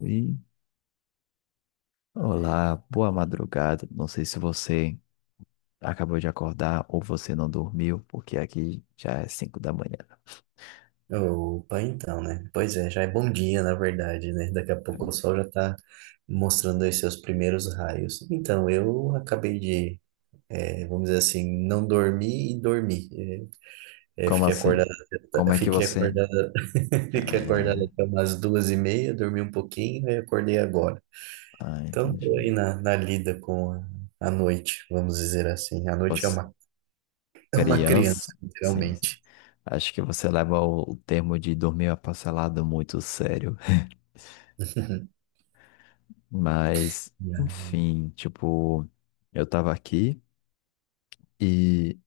E Olá, boa madrugada. Não sei se você acabou de acordar ou você não dormiu, porque aqui já é 5 da manhã. Opa, então, né? Pois é, já é bom dia, na verdade, né? Daqui a pouco o sol já tá mostrando aí seus primeiros raios. Então, eu acabei de, vamos dizer assim, não dormir e dormir. Eh, eh, Como fiquei assim? acordado, Como é que Fiquei você. acordado, fiquei acordado é, até umas 2:30, dormi um pouquinho e acordei agora. Ah, Então, tô aí entendi. na, lida com a noite, vamos dizer assim. A noite é Você... uma, é uma criança, Criança? Sim, sim. literalmente. Acho que você leva o termo de dormir aparcelado muito sério. Mas, enfim, tipo, eu tava aqui e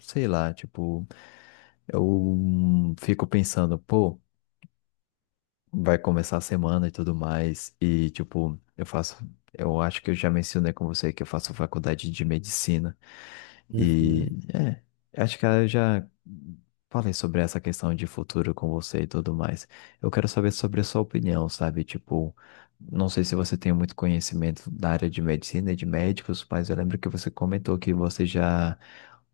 sei lá, tipo, eu fico pensando, pô. Vai começar a semana e tudo mais. E, tipo, eu faço. Eu acho que eu já mencionei com você que eu faço faculdade de medicina. E Uhum, é, acho que eu já falei sobre essa questão de futuro com você e tudo mais. Eu quero saber sobre a sua opinião, sabe? Tipo, não sei se você tem muito conhecimento da área de medicina e de médicos, mas eu lembro que você comentou que você já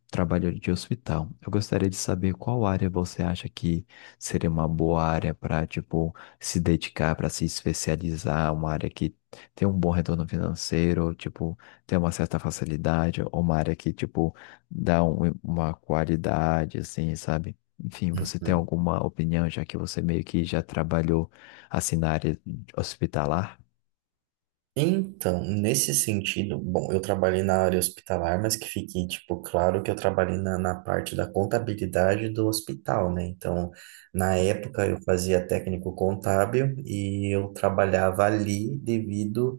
trabalhou de hospital. Eu gostaria de saber qual área você acha que seria uma boa área para, tipo, se dedicar, para se especializar, uma área que tem um bom retorno financeiro, tipo tem uma certa facilidade, ou uma área que, tipo, dá uma qualidade, assim, sabe? Enfim, você tem uhum. alguma opinião, já que você meio que já trabalhou assim na área hospitalar? Então, nesse sentido, bom, eu trabalhei na área hospitalar, mas que fique, tipo, claro que eu trabalhei na parte da contabilidade do hospital, né? Então, na época eu fazia técnico contábil e eu trabalhava ali devido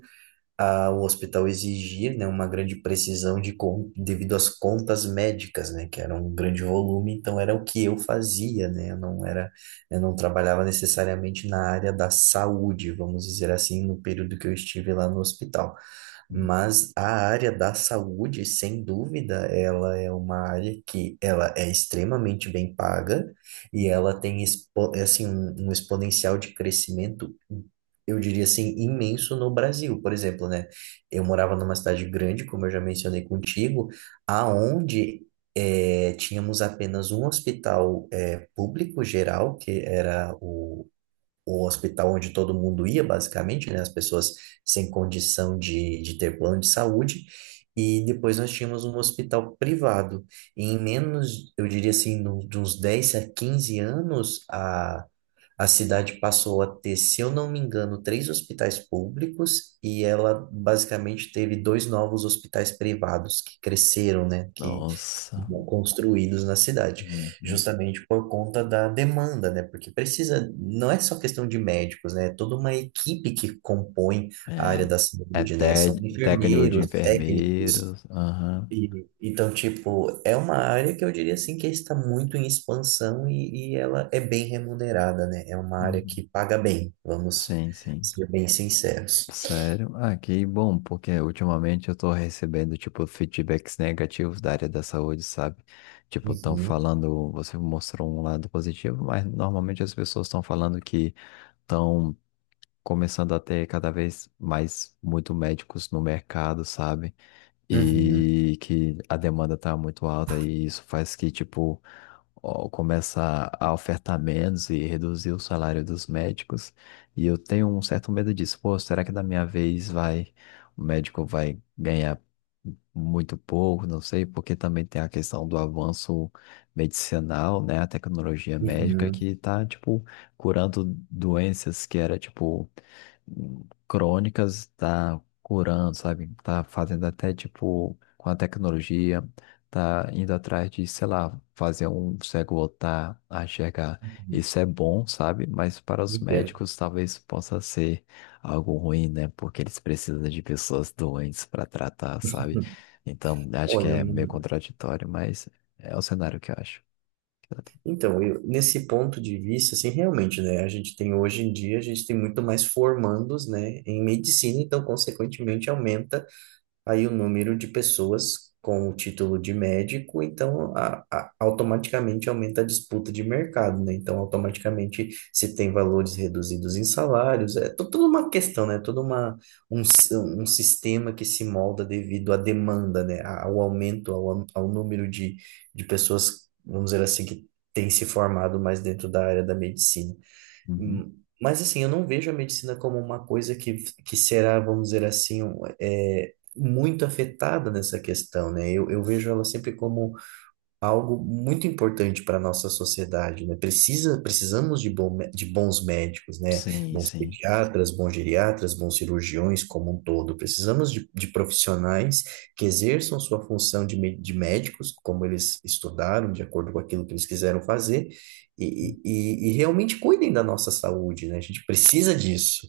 a, o hospital exigir, né, uma grande precisão devido às contas médicas, né, que era um grande volume, então era o que eu fazia, né, eu não era, eu não trabalhava necessariamente na área da saúde, vamos dizer assim, no período que eu estive lá no hospital. Mas a área da saúde, sem dúvida, ela é uma área que ela é extremamente bem paga e ela tem assim, um exponencial de crescimento, eu diria assim, imenso no Brasil. Por exemplo, né? Eu morava numa cidade grande, como eu já mencionei contigo, aonde tínhamos apenas um hospital público geral, que era o hospital onde todo mundo ia, basicamente, né? As pessoas sem condição de ter plano de saúde. E depois nós tínhamos um hospital privado. E em menos, eu diria assim, no, de uns 10 a 15 anos, a cidade passou a ter, se eu não me engano, três hospitais públicos e ela basicamente teve dois novos hospitais privados que cresceram, né, que Nossa. foram construídos na cidade, Uhum. justamente por conta da demanda, né, porque precisa, não é só questão de médicos, né, é toda uma equipe que compõe a área É, da é saúde, né, té- são técnico de enfermeiros, técnicos, enfermeiros. Aham. Então, tipo, é uma área que eu diria assim que está muito em expansão e ela é bem remunerada, né? É uma área Uhum. que paga bem, vamos Sim, sim. ser bem sinceros. Sério? Ah, que bom, porque ultimamente eu tô recebendo, tipo, feedbacks negativos da área da saúde, sabe? Tipo, estão Uhum, falando, você mostrou um lado positivo, mas normalmente as pessoas estão falando que estão começando a ter cada vez mais muito médicos no mercado, sabe? uhum, E que a demanda tá muito alta e isso faz que, tipo, ó, começa a ofertar menos e reduzir o salário dos médicos. E eu tenho um certo medo disso. Pô, será que da minha vez vai, o médico vai ganhar muito pouco? Não sei, porque também tem a questão do avanço medicinal, né? A tecnologia médica uhum, que tá, tipo, curando doenças que era, tipo, crônicas, tá curando, sabe? Tá fazendo até tipo com a tecnologia, tá indo atrás de, sei lá, fazer um cego voltar a enxergar. uhum, Isso é bom, sabe? Mas para os entendo. médicos talvez possa ser algo ruim, né? Porque eles precisam de pessoas doentes para tratar, sabe? Então, acho que Olha, é meio mano, contraditório, mas é o cenário que eu acho. então, eu, nesse ponto de vista, assim, realmente, né, a gente tem hoje em dia, a gente tem muito mais formandos, né, em medicina, então, consequentemente, aumenta aí o número de pessoas com o título de médico, então a, automaticamente aumenta a disputa de mercado, né? Então automaticamente se tem valores reduzidos em salários, é tudo uma questão, né? Tudo uma, um sistema que se molda devido à demanda, né? Ao aumento, ao número de pessoas, vamos dizer assim, que têm se formado mais dentro da área da medicina. Uhum. Hum, Mas assim, eu não vejo a medicina como uma coisa que será, vamos dizer assim, um, é, muito afetada nessa questão, né? Eu vejo ela sempre como algo muito importante para a nossa sociedade, né? Precisa, precisamos de, bom, de bons médicos, né? Sim, Bons sim. pediatras, bons geriatras, bons cirurgiões como um todo. Precisamos de profissionais que exerçam sua função de, de médicos, como eles estudaram, de acordo com aquilo que eles quiseram fazer, e realmente cuidem da nossa saúde, né? A gente precisa disso.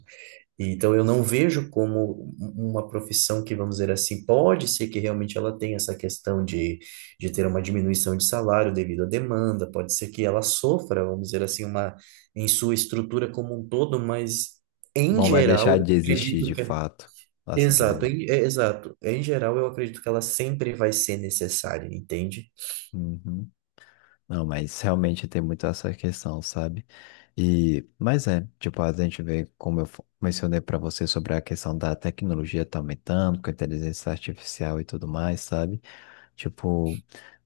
Então, eu não vejo como uma profissão que, vamos dizer assim, pode ser que realmente ela tenha essa questão de ter uma diminuição de salário devido à demanda, pode ser que ela sofra, vamos dizer assim, uma, em sua estrutura como um todo, mas em Não vai geral, deixar eu de existir acredito de que. Fato. Assim que eu Exato, exato. Em geral, eu acredito que ela sempre vai ser necessária, entende? Uhum. Não, mas realmente tem muito essa questão, sabe? E, mas é, tipo, a gente vê, como eu mencionei para você sobre a questão da tecnologia tá aumentando, com a inteligência artificial e tudo mais, sabe? Tipo,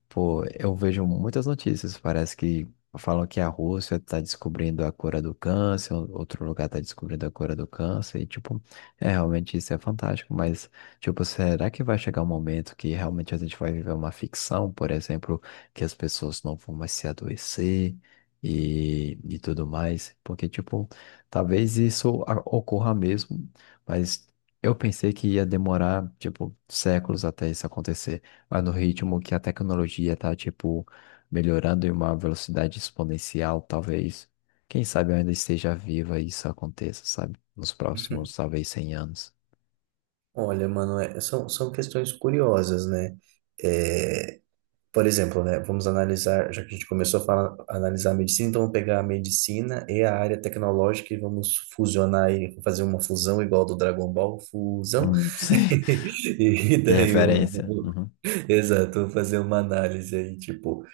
pô, eu vejo muitas notícias. Parece que falam que a Rússia tá descobrindo a cura do câncer, outro lugar tá descobrindo a cura do câncer, e tipo, é realmente isso é fantástico, mas tipo, será que vai chegar um momento que realmente a gente vai viver uma ficção, por exemplo, que as pessoas não vão mais se adoecer e tudo mais? Porque, tipo, talvez isso ocorra mesmo, mas eu pensei que ia demorar, tipo, séculos até isso acontecer. Mas no ritmo que a tecnologia tá, tipo, melhorando em uma velocidade exponencial, talvez, quem sabe eu ainda esteja viva e isso aconteça, sabe? Nos próximos, talvez, 100 anos. Olha, mano, são questões curiosas, né? É, Por exemplo, né, vamos analisar, já que a gente começou a falar, a analisar a medicina, então vamos pegar a medicina e a área tecnológica e vamos fusionar e fazer uma fusão igual do Dragon Ball, fusão. Sim. E Que daí vamos, referência. Uhum. exato, vamos fazer uma análise aí, tipo,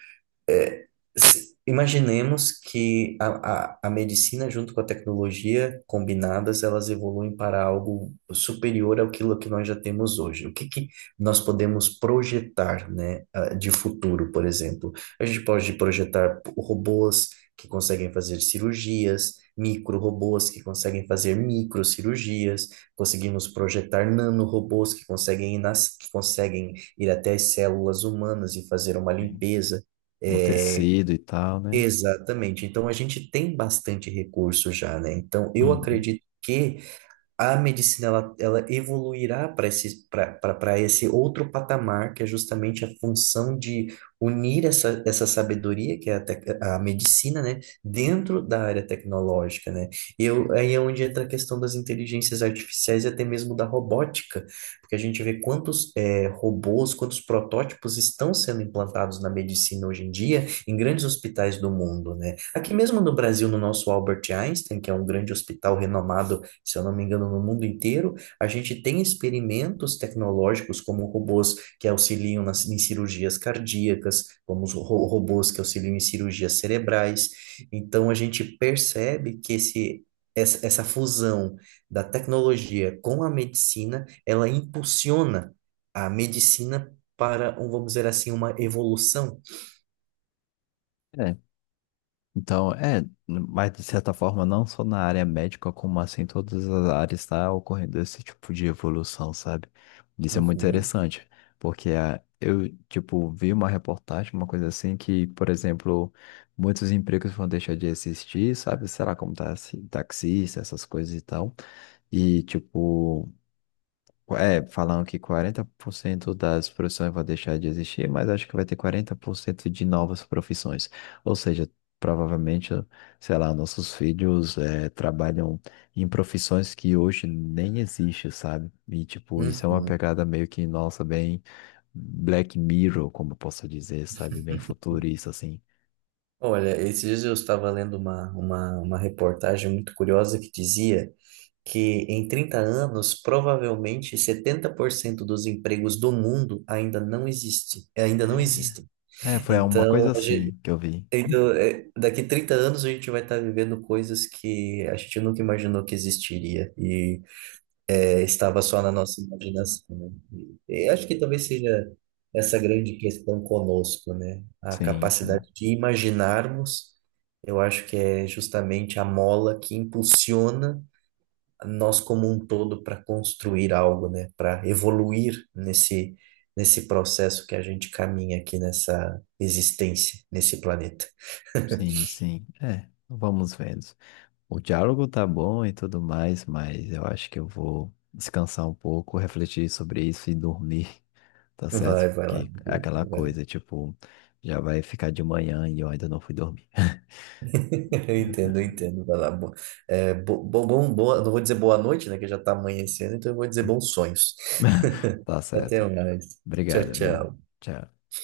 é, imaginemos que a medicina junto com a tecnologia combinadas, elas evoluem para algo superior àquilo que nós já temos hoje. O que que nós podemos projetar, né, de futuro, por exemplo? A gente pode projetar robôs que conseguem fazer cirurgias, micro-robôs que conseguem fazer microcirurgias, conseguimos projetar nanorobôs que conseguem ir nas, que conseguem ir até as células humanas e fazer uma Sim. limpeza. O É, tecido e tal, né? exatamente. Então a gente tem bastante recurso já, né? Então eu Uhum. acredito que a medicina ela, ela evoluirá para esse outro patamar, que é justamente a função de unir essa sabedoria, que é a, a medicina, né, dentro da área tecnológica, né? E eu, aí é onde entra a questão das inteligências artificiais e até mesmo da robótica, porque a gente vê quantos robôs, quantos protótipos estão sendo implantados na medicina hoje em dia, em grandes hospitais do mundo, né? Aqui mesmo no Brasil, no nosso Albert Einstein, que é um grande hospital renomado, se eu não me engano, no mundo inteiro, a gente tem experimentos tecnológicos como robôs que auxiliam nas, em cirurgias cardíacas, como os robôs que auxiliam em cirurgias cerebrais. Então, a gente percebe que essa fusão da tecnologia com a medicina, ela impulsiona a medicina para, vamos dizer assim, uma evolução. É, então, mas de certa forma, não só na área médica, como assim, em todas as áreas está ocorrendo esse tipo de evolução, sabe? Isso é muito Uhum, interessante, porque eu, tipo, vi uma reportagem, uma coisa assim, que, por exemplo, muitos empregos vão deixar de existir, sabe? Será como tá, assim, taxista, essas coisas e tal. E, tipo. É, falam que 40% das profissões vão deixar de existir, mas acho que vai ter 40% de novas profissões. Ou seja, provavelmente, sei lá, nossos filhos trabalham em profissões que hoje nem existem, sabe? E, tipo, isso é uma uhum. pegada meio que, nossa, bem Black Mirror, como eu posso dizer, sabe? Bem futurista, assim. Olha, esses dias eu estava lendo uma reportagem muito curiosa que dizia que em 30 anos, provavelmente 70% dos empregos do mundo ainda não existe, ainda não existem. É, foi uma coisa Então, hoje, assim que eu vi. então, é, daqui 30 anos a gente vai estar vivendo coisas que a gente nunca imaginou que existiria e é, estava só na nossa imaginação, né? E acho que talvez seja essa grande questão conosco, né? A Sim, sim, capacidade de imaginarmos, eu acho que é justamente a mola que impulsiona nós como um todo para construir algo, né? Para evoluir nesse nesse processo que a gente caminha aqui nessa existência, nesse planeta. sim, sim. É, vamos vendo. O diálogo tá bom e tudo mais, mas eu acho que eu vou descansar um pouco, refletir sobre isso e dormir, tá Vai, certo? vai lá. Que é aquela Vai lá. coisa, tipo, já vai ficar de manhã e eu ainda não fui dormir. Eu entendo, eu entendo. Vai lá. Bo, é, bo, bo- bom, boa, Não vou dizer boa noite, né? Que já tá amanhecendo, então eu vou dizer bons sonhos. Tá Até certo. mais. Tchau, Obrigado, viu? tchau. Tchau.